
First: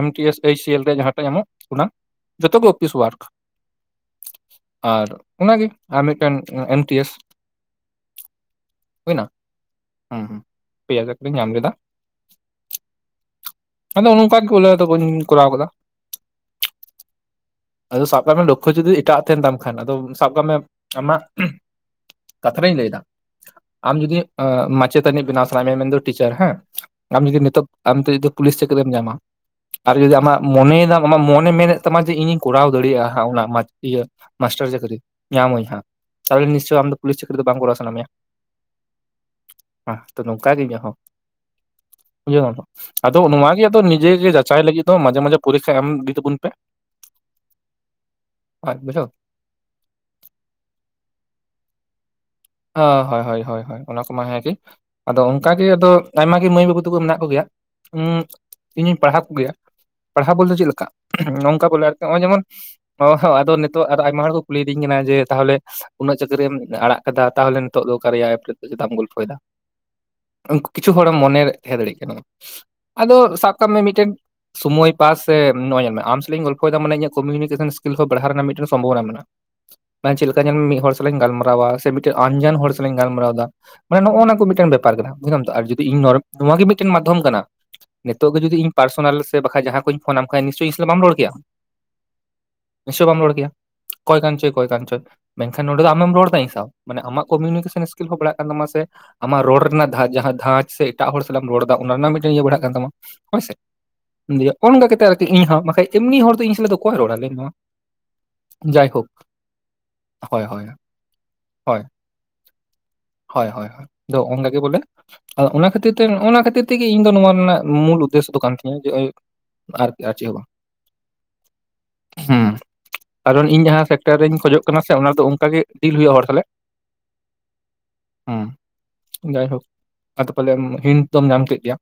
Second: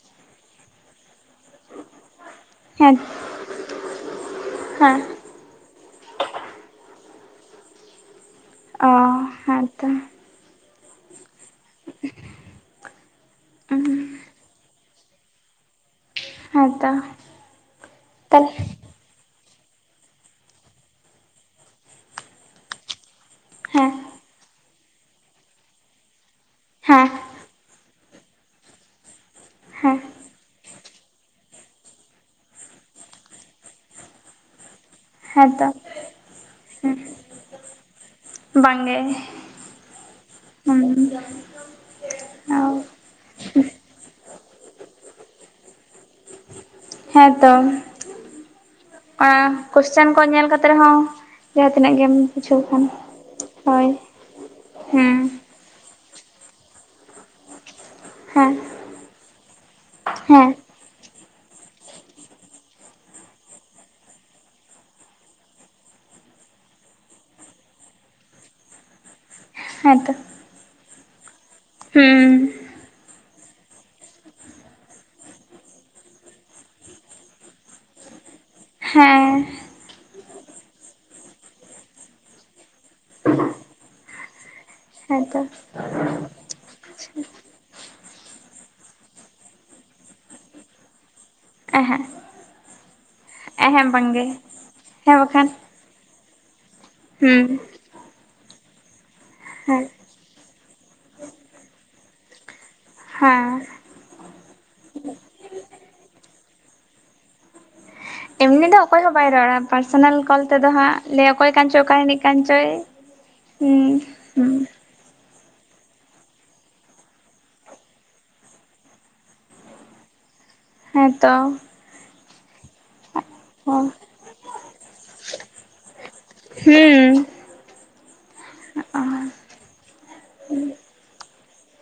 M T S, H C L ᱨᱮ ᱡᱟᱸᱦᱟ ᱴᱟᱜ ᱧᱟᱢᱚᱜ, ᱚᱱᱟ ᱡᱚᱛᱚᱜᱮ ᱚᱯᱷᱤᱥ ᱦᱮᱸ ᱚᱣᱟᱨᱠ ᱦᱮᱸ ᱟᱨ, ᱚᱱᱟᱜᱮ ᱟᱨ ᱢᱤᱫᱴᱮᱱ ᱮᱢ ᱴᱤ ᱮᱥ᱾ ᱚᱻ ᱦᱩᱭᱱᱟ ᱦᱮᱸ ᱛᱚ ᱦᱩᱸ ᱦᱩᱸ ᱯᱮᱭᱟ ᱪᱟᱹᱠᱨᱤᱧ ᱧᱟᱢ ᱞᱮᱫᱟ᱾ᱟᱫᱚ ᱱᱚᱝᱠᱟ ᱜᱮ ᱵᱩᱞᱮ ᱟᱫᱚ ᱵᱟᱹᱧ ᱠᱚᱨᱟᱣ ᱟᱠᱟᱫᱟ᱾ ᱦᱮᱸᱛᱚ ᱟᱫᱚ ᱥᱟᱵ ᱠᱟᱜ ᱢᱮ ᱛᱟᱦᱚᱞᱮ ᱞᱚᱠᱠᱷᱚ ᱡᱩᱫᱤ ᱮᱴᱟᱜ, ᱛᱟᱸᱦᱮᱱ ᱛᱟᱢ ᱠᱷᱟᱱ ᱟᱫᱚ ᱥᱟᱵ ᱠᱟᱜ ᱢᱮ ᱟᱢᱟᱜ ᱠᱟᱛᱷᱟ ᱨᱤᱧ ᱞᱟᱹᱭᱮᱫ ᱫᱟ᱾ ᱦᱮᱸ ᱟᱢ ᱡᱩᱫᱤ ᱢᱟᱪᱮᱛᱟᱹᱱᱤ ᱵᱮᱱᱟᱣ ᱥᱟᱱᱟᱭ ᱮᱫ ᱢᱮᱭᱟ ᱢᱮᱱ ᱫᱚ ᱴᱤᱪᱟᱨ ᱦᱮᱸ ᱦᱮᱸ ᱟᱢ ᱡᱩᱫᱤ ᱱᱤᱛᱚᱜ, ᱟᱢ ᱛᱮ ᱡᱩᱫᱤ ᱯᱩᱞᱤᱥ ᱪᱟᱹᱠᱨᱤᱢ ᱧᱟᱢᱟ ᱟᱨ ᱦᱮᱸ ᱡᱩᱫᱤ ᱟᱢᱟᱜ, ᱢᱚᱱᱮᱭ ᱮᱫᱟᱢ ᱟᱢᱟᱜ ᱢᱚᱱᱮ ᱢᱮᱱᱮᱫ ᱛᱟᱢᱟ ᱡᱮ ᱤᱧᱤᱧ ᱠᱚᱨᱟᱣ ᱫᱟᱲᱮᱭᱟᱜ-ᱟ ᱚᱱᱟ ᱤᱭᱟᱹ ᱢᱟᱥᱴᱟᱨ ᱪᱟᱹᱠᱨᱤ, ᱧᱟᱢ ᱟᱹᱧ ᱦᱮᱸᱛᱚ ᱱᱟᱜ ᱛᱟᱦᱚᱞᱮ ᱱᱤᱥᱪᱚᱭ ᱟᱢ ᱫᱚ ᱯᱩᱞᱤᱥ ᱪᱟᱠᱨᱤ ᱫᱚ ᱵᱟᱝ ᱠᱚᱨᱟᱣ ᱥᱟᱱᱟ ᱢᱮᱭᱟ ᱾ ᱵᱟᱝ ᱜᱮ, ᱦᱚᱸ ᱱᱚᱝᱠᱟ ᱜᱮ ᱤᱧᱟᱜ ᱦᱳ ᱵᱩᱡᱷᱟᱹᱣ ᱠᱮᱜ ᱟᱢ ᱥᱮ, ᱚ ᱟᱫᱚ ᱱᱚᱣᱟ ᱜᱮ ᱟᱫᱚ ᱱᱤᱡᱮ ᱡᱟᱪᱟᱭ ᱞᱟᱹᱜᱤᱫ ᱫᱚ ᱢᱟᱡᱷᱮ ᱢᱟᱡᱷᱮ ᱯᱚᱨᱤᱠᱠᱷᱟ ᱮᱢ ᱤᱫᱤ ᱛᱟᱵᱚᱱ ᱯᱮ, ᱦᱮᱸ ᱛᱚ ᱦᱳᱭ ᱵᱩᱡᱷᱟᱹᱣ ᱟᱻ ᱠᱚᱥᱪᱮᱱ ᱠᱚ ᱧᱮᱞ ᱠᱟᱛᱮ ᱨᱮ ᱦᱚᱸ ᱡᱟᱸᱦᱟ ᱛᱤᱱᱟᱹᱜ ᱜᱮᱢ, ᱵᱩᱡᱷᱟᱹᱣ ᱦ ᱠᱷᱟᱱ ᱦᱳᱭ ᱦᱳᱭ ᱦᱳᱭ ᱦᱳᱭ ᱚᱱᱟ ᱠᱚᱢᱟ ᱦᱮᱸᱜᱮ ᱦᱮᱸ ᱟᱫᱚ, ᱚᱱᱠᱟ ᱜᱮ ᱟᱫᱚ ᱟᱭᱢᱟ ᱜᱮ ᱢᱟᱹᱭ ᱵᱟᱹᱵᱩ ᱛᱟᱠᱚ ᱢᱮᱱᱟᱜ ᱠᱚ ᱜᱮᱭᱟ ᱦᱮᱸ ᱤᱧᱤᱧ ᱯᱟᱲᱦᱟᱣ ᱠᱚ ᱜᱮᱭᱟ᱾ ᱯᱟᱲᱦᱟᱣ ᱵᱚᱞ ᱦᱮᱸ ᱛᱮ ᱪᱮᱫ ᱞᱮᱠᱟ ᱱᱚᱝᱠᱟ ᱠᱚ ᱞᱟᱹᱭᱟ ᱱᱚᱜ-ᱚᱭ ᱡᱮᱢᱚᱱ, ᱚᱦ ᱟᱫᱚ ᱱᱤᱛᱚᱜ ᱟᱫᱚ ᱟᱭᱢᱟ ᱦᱚᱲ ᱠᱚ ᱠᱩᱞᱤᱫᱤᱧ ᱠᱟᱱᱟ ᱡᱮ ᱛᱟᱸᱦᱚᱞᱮ ᱩᱱᱟᱹᱜ ᱪᱟᱹᱠᱨᱤᱢ ᱟᱲᱟᱜ, ᱟᱠᱟᱫᱟ ᱛᱟᱸᱦᱚᱞᱮ ᱱᱤᱛᱚᱜ ᱫᱚ ᱠᱟᱨᱭᱟ ᱮᱯ ᱨᱮ ᱫᱚ ᱪᱮᱫᱟᱜ ᱮᱢ ᱜᱚᱞᱯᱷᱚᱭ ᱮᱫᱟ, ᱦᱮᱸ ᱛᱚ, ᱠᱤᱪᱷᱩ ᱦᱚᱲᱮᱢ ᱢᱚᱱᱮ ᱛᱟᱦᱮᱸ ᱫᱟᱲᱮᱭᱟᱜ ᱠᱟᱱᱟ ᱟᱫᱚ ᱥᱟᱵ ᱠᱟᱜ ᱢᱮ ᱢᱤᱫᱴᱮᱱ ᱥᱚᱢᱚᱭ ᱯᱟᱥ ᱥᱮ ᱱᱚᱜᱼᱚᱭ ᱧᱮᱞ ᱢᱮ ᱟᱢ ᱥᱟᱞᱟᱜ ᱤᱧ ᱜᱚᱞᱯᱷᱚᱭ ᱮᱫᱟ ᱢᱟᱱᱮᱧᱟᱹᱜ ᱠᱚᱢᱤᱭᱤᱱᱤᱠᱮᱥᱚᱱ ᱥᱠᱤᱞ ᱦᱚᱸ ᱵᱟᱲᱦᱟᱣ ᱨᱮᱱᱟᱜ ᱢᱤᱫᱴᱮᱱ ᱥᱚᱢᱵᱷᱚᱵᱚᱱᱟ ᱢᱮᱱᱟᱜᱼᱟ ᱦᱮᱸ ᱢᱟᱱᱮ ᱪᱮᱫ ᱞᱮᱠᱟ ᱧᱮᱞ ᱢᱮ ᱢᱤᱫ ᱦᱚᱲ ᱥᱟᱞᱟᱜ ᱤᱧ ᱜᱟᱞᱢᱟᱨᱟᱣᱟ ᱥᱮ ᱢᱤᱫᱴᱮᱱ ᱟᱱᱡᱟᱱ ᱦᱚᱲ ᱥᱟᱞᱟᱜ ᱤᱧ ᱜᱟᱞᱢᱟᱨᱟᱣ ᱫᱟ᱾ ᱢᱟᱱᱮ ᱱᱚᱜᱼᱚ ᱱᱚᱣᱟ ᱠᱚ ᱢᱤᱫᱴᱮᱱ ᱵᱮᱯᱟᱨ ᱠᱟᱱᱟ ᱦᱮᱸᱛᱚ ᱵᱩᱡᱟᱢ ᱛᱚ ᱟᱨ ᱡᱩᱫᱤ ᱤᱧ ᱜᱮ ᱢᱤᱫᱴᱮᱱ ᱢᱟᱫᱽᱫᱷᱚᱢ ᱠᱟᱱᱟ᱾ ᱱᱤᱛᱚᱜ ᱜᱮ ᱡᱩᱫᱤ ᱤᱧ ᱯᱟᱨᱥᱳᱱᱟᱞ ᱥᱮ ᱵᱟᱠᱷᱟᱡ ᱡᱟᱦᱟᱸ ᱠᱷᱚᱡ ᱯᱷᱳᱱ ᱱᱟᱢ ᱠᱷᱟᱱ ᱱᱤᱥᱪᱳᱭ ᱤᱧ ᱥᱟᱞᱟᱜ ᱵᱟᱢ ᱨᱚᱲ ᱠᱮᱭᱟ ᱮᱦᱮᱸ ᱱᱤᱥᱪᱳᱭ ᱵᱟᱢ ᱨᱚᱲ ᱠᱮᱭᱟ ᱮᱦᱮᱸ ᱚᱠᱚᱭ ᱵᱟᱝᱜᱮ ᱠᱟᱱᱪᱚᱭ ᱚᱠᱚᱭ ᱠᱟᱱᱪᱚᱭ ᱦᱮᱸ ᱵᱟᱠᱷᱟᱱ ᱢᱮᱱ ᱠᱷᱟᱱ [unintelligible] ᱟᱢᱮᱢ ᱨᱚᱲ ᱮᱫᱟ ᱤᱧ ᱥᱟᱶ ᱢᱟᱱᱮ ᱟᱢᱟᱜ ᱦᱩᱸ ᱠᱚᱢᱤᱭᱩᱱᱤᱠᱮᱥᱚᱱ ᱤᱥᱠᱤᱞ ᱦᱚᱸ ᱵᱟᱨᱟᱜ ᱠᱟᱱ ᱛᱟᱢᱟ ᱥᱮᱼᱼ ᱟᱢᱟᱜ ᱨᱚᱲ ᱦᱮᱸ ᱨᱮᱱᱟᱜ ᱫᱷᱟᱡᱷ ᱡᱟᱦᱟᱸ ᱫᱷᱟᱡᱽ ᱥᱮ ᱮᱴᱟᱜ ᱦᱚᱲ ᱥᱟᱞᱟᱜ ᱮᱢ ᱨᱚᱲ ᱮᱫᱟ ᱚᱱᱟ ᱨᱮᱱᱟᱜ ᱢᱤᱫᱴᱮᱱ ᱤᱭᱟᱹ ᱵᱟᱨᱦᱟᱜ ᱠᱟᱱ ᱛᱟᱢᱟ ᱦᱳᱭ ᱦᱮᱸ ᱥᱮ [unintelligible] ᱚᱱᱠᱟ ᱠᱟᱛᱮᱫ ᱟᱨᱠᱤ ᱤᱧᱦᱚᱸ ᱵᱟᱠᱷᱟᱡ ᱮᱢᱱᱤ ᱦᱚᱲ ᱫᱚ ᱤᱧ ᱥᱟᱞᱟᱜ ᱫᱚ ᱚᱠᱚᱭ ᱨᱚᱲᱟ ᱞᱟᱹᱭ ᱢᱮ ᱱᱚᱣᱟ [unintelligible] ᱩᱱᱤ ᱫᱚ ᱚᱠᱚᱭ ᱦᱚᱸ ᱵᱟᱭ ᱨᱚᱲᱟ ᱯᱟᱨᱥᱚᱱᱟᱞ ᱠᱚᱞ ᱦᱳᱭ ᱛᱮ ᱦᱳᱭ ᱫᱚ ᱦᱟᱜ ᱞᱮᱭ [unintelligible] ᱚᱠᱚᱭ ᱠᱟᱱ ᱪᱚᱭ ᱦᱳᱭ ᱚᱠᱟ ᱨᱤᱱᱤᱭ ᱠᱟᱱ ᱪᱚᱭ ᱦᱳᱭ ᱦᱳᱭ ᱦᱳᱭ ᱦᱩᱸ ᱟᱫᱚ ᱚᱱᱠᱟ ᱦᱩᱸ ᱜᱮ ᱵᱚᱞᱮ ᱟᱫᱚ ᱚᱱᱟ ᱠᱷᱟᱹᱛᱤᱨ ᱛᱮ ᱱᱚᱜᱼᱚᱭ ᱱᱚᱣᱟ ᱠᱷᱟᱹᱛᱤᱨ ᱛᱮ ᱜᱮ ᱤᱧ ᱫᱚ ᱱᱚᱣᱟ ᱨᱮᱱᱟᱜ ᱢᱩᱞ ᱩᱫᱽᱫᱮᱥᱥᱚ ᱫᱚ ᱠᱟᱱ ᱛᱤᱧᱟᱹ ᱡᱮ [unintelligible] ᱟᱨ ᱟᱨ ᱪᱮᱫ ᱦᱚᱸᱵᱟᱝ ᱦᱮᱸ ᱛᱚ ᱦᱮᱸ ᱠᱟᱨᱚᱱ ᱤᱧ ᱦᱩᱸ ᱡᱟᱦᱟᱸ ᱴᱮᱠᱴᱟᱨ ᱨᱤᱧ ᱠᱷᱚᱡᱚᱜ ᱠᱟᱱᱟ ᱥᱮ ᱚᱱᱟ ᱫᱚ ᱚᱱᱠᱟ ᱜᱮ ᱰᱤᱞ ᱦᱩᱭᱩᱜᱼᱟ ᱦᱚᱲ ᱛᱟᱦᱚᱞᱮ ᱦᱩᱸ ᱦᱮᱸ ᱡᱟᱭᱦᱳᱠ ᱟᱫᱚ ᱯᱟᱞᱮ ᱦᱤᱱᱴ ᱫᱚᱢ ᱧᱟᱢ ᱠᱮᱫ ᱜᱮᱭᱟ᱾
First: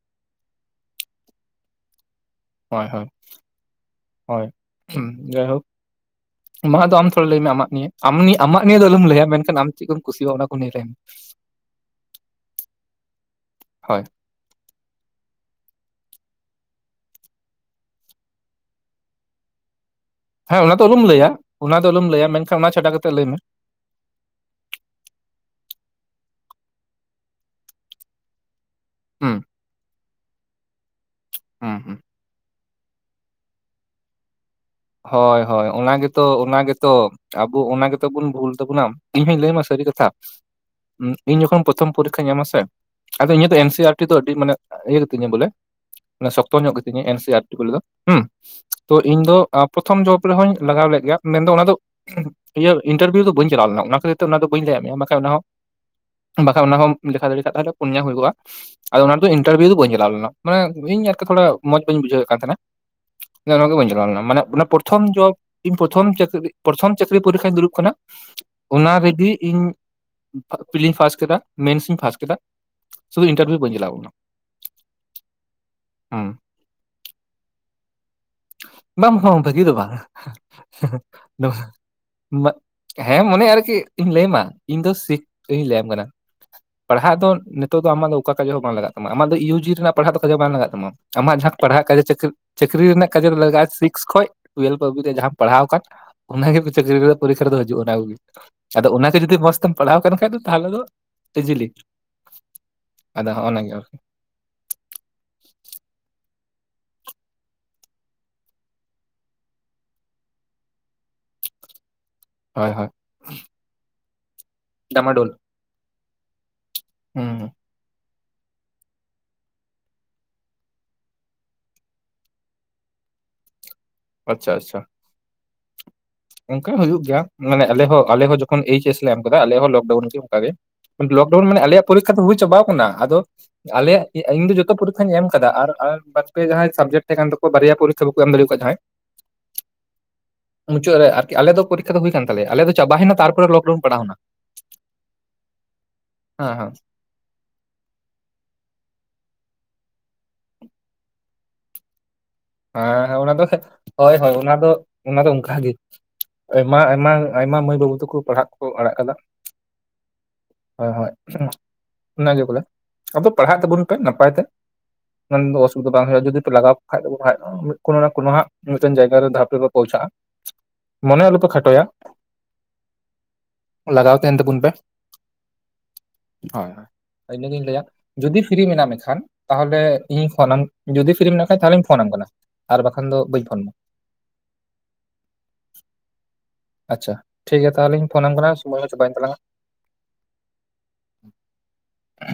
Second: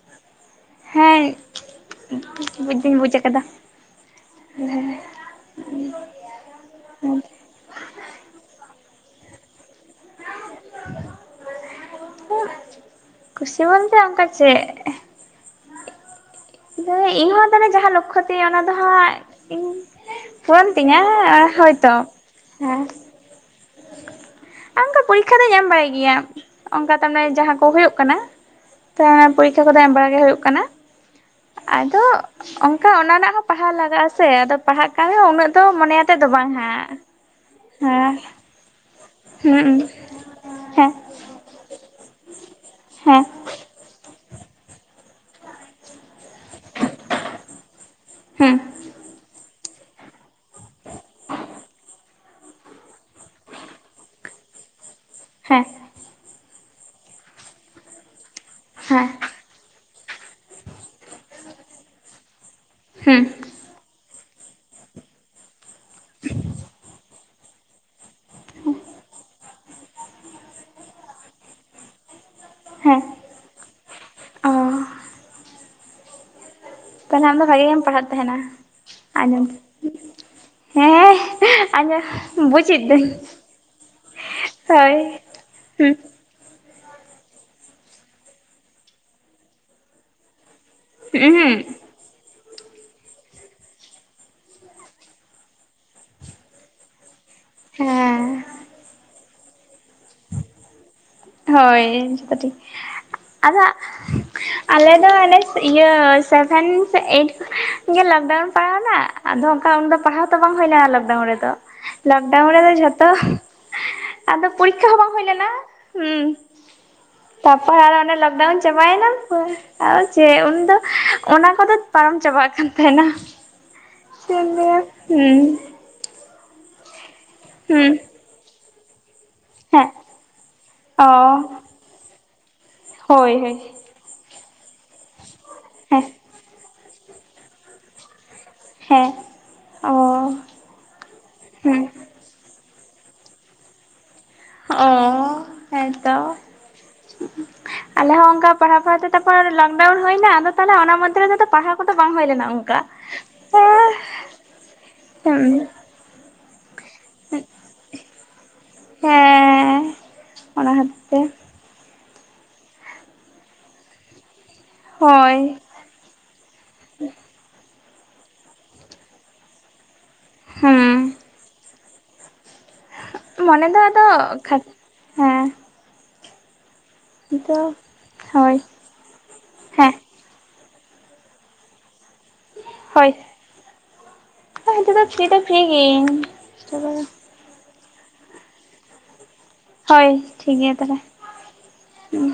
ᱵᱩᱡ ᱦᱳᱭ ᱫᱩᱧ ᱦᱳᱭ ᱵᱩᱡ ᱟᱠᱟᱫᱟ᱾ ᱦᱳᱭ ᱦᱮᱸ ᱡᱟᱭᱦᱳᱠ ᱢᱟ ᱫᱚ ᱟᱢ ᱛᱷᱚᱲᱟ ᱞᱟᱹᱭ ᱢᱮ ᱟᱢᱟᱜ ᱱᱤᱭᱮ ᱟᱢᱟᱜ ᱱᱤᱭᱮ ᱟᱢᱟᱜ ᱱᱤᱭᱮ ᱫᱚ ᱟᱞᱚᱢ ᱞᱟᱹᱭᱟ ᱢᱮᱱ ᱠᱷᱟᱱ ᱟᱢ ᱪᱮᱫ ᱠᱚᱢ ᱠᱩᱥᱤᱭᱟᱜᱼᱟ ᱚᱱᱟ ᱠᱚ ᱱᱤᱭᱮ ᱞᱮᱭ ᱢᱮ [inaudible] ᱠᱩᱥᱤ ᱵᱚᱞ ᱛᱮ ᱦᱳᱭ ᱚᱱᱠᱟ ᱪᱮᱫ? ᱟ ᱤᱧᱦᱳ ᱛᱟᱦᱚᱞᱮ ᱡᱟᱦᱟᱸ ᱞᱚᱠᱠᱷᱚ ᱛᱤᱧ ᱚᱱᱟ ᱫᱚ ᱦᱟᱸᱜ ᱤᱧ ᱦᱮᱸ ᱯᱷᱳᱱ ᱚᱱᱟ ᱫᱚ ᱛᱤᱧᱟᱹ ᱟᱞᱚᱢ ᱞᱟᱹᱭᱟ ᱚᱱᱟ ᱫᱚ ᱦᱳᱭᱛᱚ ᱟᱞᱚᱢ ᱞᱟᱹᱭᱟ ᱢᱮᱱᱠᱷᱟᱱ ᱚᱱᱟ ᱦᱮᱸ ᱪᱷᱟᱰᱟ ᱠᱟᱛᱮ ᱞᱟᱹᱭ ᱢᱮ ᱟᱨ ᱚᱱᱠᱟ ᱯᱚᱨᱤᱠᱠᱷᱟ ᱫᱚᱧ ᱮᱢ ᱵᱟᱲᱟᱭ ᱜᱮᱭᱟ ᱚᱱᱠᱟ ᱛᱟᱱᱮ ᱡᱟᱦᱟᱸ ᱠᱚ ᱦᱳᱭ ᱠᱟᱱᱟ᱾ ᱦᱩᱸ [unintelligible] ᱯᱚᱨᱤᱠᱠᱷᱟ ᱠᱚ ᱫᱚ ᱮᱢ ᱵᱟᱲᱟ ᱜᱮ ᱦᱩᱭᱩᱜ ᱠᱟᱱᱟ᱾ ᱦᱩᱸ ᱦᱩᱸ ᱟᱫᱚ ᱚᱱᱠᱟ ᱚᱱᱟ ᱨᱮᱱᱟᱜ ᱦᱚᱸ ᱯᱟᱲᱦᱟᱣ ᱞᱟᱜᱟᱜᱼᱟ ᱥᱮ ᱟᱫᱚ ᱯᱟᱲᱦᱟᱜ ᱠᱟᱱ ᱨᱮᱦᱚᱸ ᱦᱳᱭ ᱩᱱᱟᱹᱜ ᱫᱚ ᱦᱳᱭ ᱚᱱᱟ ᱢᱚᱱᱮ ᱟᱛᱮᱫ ᱜᱮᱛᱚ ᱫᱚ ᱵᱟᱝ ᱚᱱᱟ ᱦᱟᱸᱜ ᱜᱮᱛᱚ ᱟᱵᱚ ᱚᱱᱟ ᱜᱮᱛᱚ ᱦᱮᱸ ᱵᱚᱱ ᱵᱷᱩᱞ ᱛᱟᱵᱚᱱᱟ ᱤᱧ ᱦᱚᱧ ᱞᱟᱹᱭ ᱟᱢᱢᱟ ᱦᱩᱸ ᱥᱟᱹᱨᱤ ᱠᱟᱛᱷᱟ ᱦᱮᱸ ᱤᱧ ᱡᱚᱠᱷᱚᱱ ᱯᱨᱚᱛᱷᱚᱢ ᱯᱚᱨᱤᱠᱠᱷᱟᱧ ᱮᱢ ᱟᱥᱮ ᱦᱮᱸ ᱟᱫᱚ ᱤᱧᱟᱹᱜ ᱫᱚ ᱮᱱᱥᱤ ᱟᱨ ᱫᱚ ᱟᱹᱰᱤ ᱢᱟᱱᱮ ᱤᱭᱟᱹ ᱜᱮ ᱛᱤᱧᱟ ᱵᱚᱞᱮ ᱢᱟᱱᱮ ᱥᱚᱠᱛᱚ ᱧᱚᱜ ᱜᱤᱛᱤᱧᱟ ᱮᱱ ᱥᱤ ᱟᱨ ᱴᱤᱠᱮᱞ ᱫᱚ ᱦᱩ ᱸ ᱦᱩᱸ ᱛᱚ ᱤᱧ ᱫᱚᱼᱼ ᱯᱨᱚᱛᱷᱚᱢ ᱡᱚᱵ ᱨᱮᱦᱚᱧ ᱞᱟᱜᱟᱣ ᱞᱮᱫ ᱜᱮᱭᱟ ᱢᱮᱱ ᱫᱚ ᱚᱱᱟ ᱫᱚᱼ ᱤᱭᱟᱹ ᱤᱱᱴᱟᱨᱵᱷᱤᱭᱩ ᱫᱚ ᱵᱟᱹᱧ ᱪᱟᱞᱟᱣ ᱞᱮᱱᱟ ᱚᱱᱟ ᱠᱷᱟᱹᱛᱤᱨ ᱛᱮ ᱚᱱᱟ ᱫᱚ ᱵᱟᱹᱧ ᱞᱟᱹᱭᱟᱫ ᱢᱮᱭᱟ ᱵᱟᱝ ᱠᱷᱟᱱ ᱚᱱᱟ ᱦᱚᱸᱼ ᱦᱮᱸ ᱵᱟᱠᱷᱟᱡ ᱚᱱᱟᱦᱚᱸ ᱞᱮᱠᱷᱟ ᱫᱟᱲᱮ ᱠᱷᱟᱱᱡᱮ ᱯᱩᱱᱭᱟ ᱦᱩᱭᱩᱜᱼᱟ᱾ ᱟᱨ ᱦᱮᱸ ᱚᱱᱟ ᱛᱮ ᱤᱱᱴᱟᱨᱵᱷᱤᱭᱩ ᱫᱚ ᱵᱟᱹᱧ ᱮᱞᱟᱣ ᱞᱮᱱᱟ ᱢᱟᱱᱮ ᱤᱧ ᱟᱨᱠᱤ ᱛᱷᱚᱲᱟ ᱢᱚᱸᱡᱽ ᱵᱟᱹᱧ ᱵᱩᱡᱷᱟᱹᱣ ᱮᱫ ᱠᱟᱱ ᱛᱟᱦᱮᱸᱱᱟ, ᱦᱩᱸ ᱱᱚᱠᱟ ᱵᱧ ᱪᱣ ᱢᱟᱱᱮ [unintelligible] ᱚᱱᱟ ᱯᱨᱚᱛᱷᱚᱢ ᱡᱚᱵ ᱤᱧ ᱯᱨᱚᱛᱷᱚᱢ ᱪᱟ. ᱠᱨᱤ ᱯᱨᱚᱛᱷᱚᱢ ᱪᱟᱹᱠᱨᱤ ᱯᱚᱨᱤᱠᱠᱷᱟᱧ ᱫᱩᱲᱩᱵ ᱠᱟᱱᱟ᱾ ᱚᱱᱟ ᱨᱮᱜᱤ ᱤᱧ ᱯᱦᱤᱧ, ᱯᱷᱟᱥᱴ ᱠᱮᱫᱟ ᱢᱮᱱᱥ, ᱤᱧ ᱯᱷᱟᱥᱴ ᱠᱮᱫᱟ, ᱦᱮᱸ ᱥᱩᱫᱩ ᱤᱱᱴᱟᱨᱵᱷᱤᱭᱩ ᱵᱟᱹᱧ ᱮᱞᱟᱣ ᱞᱮᱱᱟ ᱚ ᱦᱮᱸᱼᱼ ᱛᱟᱦᱚᱞᱮ ᱟᱢ ᱫᱚ ᱵᱷᱟᱜᱮ ᱜᱮᱢ ᱯᱟᱲᱦᱟᱜ ᱛᱟᱦᱮᱱᱟ ᱟᱸᱡᱚᱢᱼᱼ ᱵᱷᱟᱜᱤ ᱫᱚ ᱵᱟᱝ ᱟᱸᱡᱚᱢ [unintelligible] ᱵᱩᱡᱮᱫ ᱫᱟᱹᱧ ᱦᱮᱸ ᱢᱚᱱᱮ ᱟᱨᱠᱤ ᱤᱧ ᱞᱟᱹᱭᱢᱟ ᱤᱧ ᱫᱚ ᱦᱳᱭ ᱥᱤᱠᱷ ᱤᱧ ᱞᱟᱹᱭᱟᱢ ᱦᱩᱸ ᱠᱟᱱᱟ᱾ ᱯᱟᱲᱦᱟᱜ ᱫᱚ ᱱᱤᱛᱚᱜ ᱫᱚ ᱟᱢᱟᱜ ᱫᱚ ᱚᱠᱟ ᱠᱟᱡᱮ ᱦᱚᱸ ᱵᱟᱝ ᱞᱟᱜᱟᱜ ᱛᱟᱢᱟ ᱟᱢᱟᱜ ᱫᱚ ᱤᱭᱩᱡᱤ ᱨᱮᱱᱟᱜ ᱯᱟᱲᱦᱟᱜ ᱫᱚ ᱠᱟᱡᱮ ᱵᱟᱝ ᱞᱟᱜᱟᱜ ᱛᱟᱢᱟ, ᱟᱢᱟᱜ ᱡᱟᱦᱟᱸ ᱦᱩᱸ ᱯᱟᱲᱦᱟᱜ ᱠᱟᱡᱟᱹᱪᱟ ᱠᱨᱤ ᱪᱟᱹᱠᱨᱤ ᱨᱮᱱᱟᱜ ᱠᱟᱡᱟᱨᱮ ᱞᱟᱜᱟᱜᱼᱟ ᱥᱤᱠᱥ ᱠᱷᱚᱡᱼᱼ ᱴᱩᱭᱮᱞᱵᱷ ᱚᱵ ᱨᱮ ᱡᱟᱦᱟᱸᱟᱢ ᱯᱟᱲᱦᱟᱣ ᱟᱠᱟᱱ ᱚᱱᱟᱜᱮ ᱪᱟᱹᱠᱨᱤ ᱯᱚᱨᱤᱠᱠᱷᱟ ᱨᱮᱫᱚ ᱦᱤᱡᱩᱜᱼᱟ ᱚᱱᱟ ᱜᱮ ᱦᱮᱸ ᱟᱫᱚ ᱚᱱᱟᱜᱮ ᱡᱩᱫᱤ ᱢᱚᱸᱡᱽ ᱛᱮᱢ ᱯᱟᱲᱦᱟᱣ ᱠᱟᱱ ᱠᱷᱟᱡ ᱫᱚ ᱛᱟᱦᱚᱞᱮ ᱫᱚᱼᱼ ᱦᱚᱭ ᱡᱚᱛᱚ ᱴᱷᱤᱠ ᱟᱫᱚ [unintelligible] ᱦᱚᱸᱜᱼᱚ ᱱᱟ ᱜᱮ ᱟᱨᱠᱤ ᱟᱞᱮ ᱫᱚ ᱚᱱᱮ ᱤᱭᱟᱹ ᱥᱮᱵᱷᱮᱱ ᱥᱮ ᱮᱭᱤᱴ ᱱᱤᱭᱟᱹᱞᱚᱠᱰᱟᱣᱩᱱ ᱯᱟᱲᱦᱟᱣᱱᱟ ᱟᱫᱚ ᱚᱱᱠᱟ ᱩᱱ ᱫᱚ ᱯᱟᱲᱦᱟᱣ ᱛᱚ ᱵᱟᱝ ᱦᱩᱭ ᱞᱮᱱᱟ ᱞᱚᱠᱰᱟᱣᱩᱱ ᱨᱮᱫᱚ᱾ ᱞᱚᱠᱰᱟᱣᱩᱱ ᱨᱮᱫᱚ ᱦᱳᱭ ᱡᱚᱛᱚ ᱟᱫᱚ ᱯᱚᱨᱤᱼᱼ ᱰᱟᱢᱰᱳᱞᱼᱼ ᱦᱩᱸ ᱦᱮᱸ ᱦᱮᱸ᱾ ᱦᱳᱭ ᱟᱞᱮ ᱚᱸᱰᱮ ᱞᱚᱠᱰᱟᱣᱩᱱ ᱪᱟᱵᱟᱭᱱᱟ ᱦᱭᱼᱼ ᱟᱨ ᱪᱮ ᱩᱱᱫᱚ ᱚᱱᱟ ᱠᱚᱫᱚ ᱯᱟᱨᱚᱢ ᱪᱟᱵᱟᱜ ᱠᱟᱱ ᱛᱟᱦᱮᱱᱟ᱾ [inaudible] ᱪᱮᱫ ᱮᱢ ᱟᱪᱪᱷᱟ ᱞᱟᱹᱭᱼᱟ ᱦᱮᱸ ᱚᱱᱠᱟ ᱦᱚᱸ ᱦᱩᱭᱩᱜ ᱜᱮᱭᱟ ᱢᱟᱱᱮ ᱦᱩᱸ ᱟᱞᱮᱦᱚᱸ ᱟᱞᱮ ᱦᱚᱸ ᱡᱚᱠᱷᱚᱱ ᱮᱭᱤᱪ ᱮᱥᱼᱼ ᱞᱮ ᱮᱢ ᱟᱠᱟᱫᱟ ᱟᱞᱮ ᱦᱚᱸ ᱦᱮᱸ ᱞᱚᱠᱰᱟᱣᱩᱱ ᱜᱮ ᱚᱱᱠᱟᱜᱮ ᱚ ᱞᱚᱠᱰᱟᱣᱩᱱ ᱢᱟᱱᱮ ᱟᱞᱮᱭᱟᱜ ᱯᱚᱨᱤᱠᱠᱷᱟ ᱫᱚ ᱦᱩᱭ ᱪᱟᱵᱟᱟᱣ ᱟᱠᱟᱱᱟ᱾ ᱟᱫᱚ ᱦᱳᱭ ᱦᱳᱭ ᱟᱞᱮᱭᱟᱜ ᱤᱧ ᱫᱚ ᱡᱚᱛᱚ ᱯᱚᱨᱤ ᱠᱠᱷᱟᱧ ᱮᱢ ᱟᱠᱟᱫᱟ ᱟᱨᱼᱼ ᱦᱮᱸ ᱟᱯᱮ ᱡᱟᱦᱟᱸᱭ ᱥᱟᱵᱡᱮᱴ ᱛᱟᱦᱮᱸ ᱠᱟᱱ ᱛᱟᱠᱚᱭᱟ ᱯᱚᱨᱤᱠᱠᱷᱟ ᱵᱟᱠᱚ ᱮᱢ ᱫᱟᱲᱮᱠᱚᱣᱟ ᱡᱟᱦᱟᱸᱭ ᱦᱮᱸ ᱚᱻ ᱟᱨᱠᱤ ᱟᱞᱮ ᱯᱚᱨᱤᱠᱠᱷᱟ ᱫᱚ ᱦᱩᱭ ᱠᱟᱱ ᱛᱟᱞᱮᱭᱟ ᱟᱞᱮ ᱫᱚ ᱪᱟᱵᱟᱭᱱᱟ ᱛᱟᱨᱯᱚᱨᱮ ᱛᱟᱨᱯᱚᱨᱮ ᱞᱚᱠᱰᱟᱣᱩᱱ ᱯᱟᱲᱟᱣᱮᱱᱟ ᱚ ᱦᱮᱸ ᱛᱚ ᱦᱮᱸ [inaudible] ᱟᱞᱮᱦᱚᱸ ᱚᱱᱠᱟ ᱯᱟᱲᱦᱟᱣ ᱯᱟᱲᱦᱟ ᱛᱮ ᱛᱟᱨᱯᱚᱨ ᱞᱚᱠᱰᱟᱣᱩᱱ ᱦᱩᱭᱱᱟ ᱟᱫᱚ ᱛᱚᱞᱮ ᱚᱱᱟ ᱢᱚᱫᱽᱫᱷᱮ ᱨᱮ ᱛᱚ ᱯᱟᱲᱦᱟᱣ ᱠᱚᱫᱚ ᱵᱟᱝ ᱦᱩᱭ ᱞᱮᱱᱟᱼᱼ ᱦᱟ ᱚᱱᱟ ᱫᱚ ᱥᱮ ᱦᱳᱭ ᱦᱳᱭ ᱚᱱᱟ ᱫᱚ ᱚᱱᱟ ᱫᱚ ᱦᱮᱸ ᱚᱱᱠᱟᱜ ᱜᱮᱼᱼ ᱟᱭᱢᱟ ᱟᱭᱢᱟ ᱟᱭᱢᱟ ᱢᱟᱹᱭ ᱵᱟᱹᱵᱩ ᱛᱟᱠᱚ ᱯᱟᱲᱦᱟᱜ ᱠᱚ ᱟᱲᱟᱜ ᱠᱟᱫᱟ᱾ ᱦᱮᱸ ᱚᱱᱟ ᱦᱳᱭ ᱦᱚᱛᱮ ᱦᱳᱭ ᱛᱮ ᱚᱱᱟᱜᱮ ᱵᱚᱞᱮ ᱟᱫᱚ ᱯᱟᱲᱦᱟᱜ ᱛᱟᱵᱚᱱ ᱯᱮ ᱱᱟᱯᱟᱭ ᱛᱮ, ᱦᱳᱭ ᱚᱱᱟ ᱫᱚ ᱚᱥᱵᱤᱫᱷᱟ ᱵᱟᱝ ᱦᱩᱭᱩᱜᱼᱟ ᱡᱩᱫᱤ ᱯᱮ ᱞᱟᱜᱟᱣ ᱠᱷᱟᱱ ᱠᱳᱱᱳ ᱱᱟ ᱠᱳᱱᱳ ᱦᱟᱸᱜ ᱢᱤᱫᱴᱮᱱ ᱡᱟᱭᱜᱟᱟᱨᱮ ᱫᱷᱟᱯ ᱨᱮᱯᱮ ᱯᱳᱣᱪᱷᱟᱜᱼᱟ ᱦᱮᱸ ᱢᱚᱱᱮ ᱟᱞᱚᱯᱮ ᱠᱷᱟᱴᱚᱭᱟ, ᱢᱚᱱᱮ ᱫᱚ ᱟᱫᱚ ᱞᱟᱜᱟᱣ ᱛᱟᱦᱮᱱ ᱛᱟᱵᱚᱱ ᱠᱷᱟᱴ ᱯᱮ ᱦᱮᱸᱼᱼ ᱦᱳᱭ ᱦᱳᱭ ᱤᱱᱟᱹᱜᱤᱧ ᱞᱟᱹᱭᱟ ᱡᱩᱫᱤ ᱦᱳᱭ ᱯᱷᱤᱨᱨᱤ ᱢᱮᱱᱟᱜ ᱢᱮᱠᱷᱟᱱ ᱛᱟᱦᱚᱞᱮᱼᱼ ᱦᱮᱸ ᱤᱧ ᱯᱷᱳᱱᱟᱢ ᱡᱩᱫᱤ ᱯᱷᱤᱨᱨᱤᱢ ᱢᱮᱱᱟᱜ ᱠᱷᱟᱱ ᱛᱟᱦᱚᱞᱮᱧ ᱯᱷᱳᱱᱟᱢ ᱠᱟᱱᱟ᱾ ᱟᱨ ᱦᱭ ᱵᱟᱠᱷᱟᱱ ᱫᱚ ᱵᱟᱹᱧ ᱯᱷᱳᱱ ᱟᱢᱟ ᱦᱳᱭ ᱱᱤᱛᱚᱜ ᱫᱚ ᱯᱷᱤᱨᱤ ᱫᱚ ᱯᱷᱤᱨᱤ ᱜᱮᱤᱧ᱾ ᱟᱪᱪᱷᱟ ᱴᱷᱤᱠ ᱜᱮᱭᱟ ᱛᱟᱦᱚᱞᱮᱧ ᱯᱷᱳᱱ ᱟᱢ ᱠᱟᱱᱟ ᱥᱚᱢᱚᱭ ᱦᱚᱸ ᱪᱟᱵᱟ ᱮᱱ ᱛᱟᱞᱟᱝᱼᱟ᱾ ᱦᱳᱭ ᱴᱷᱤᱠ ᱜᱮᱭᱟ ᱛᱟᱦᱚᱞᱮ ᱦᱩᱸ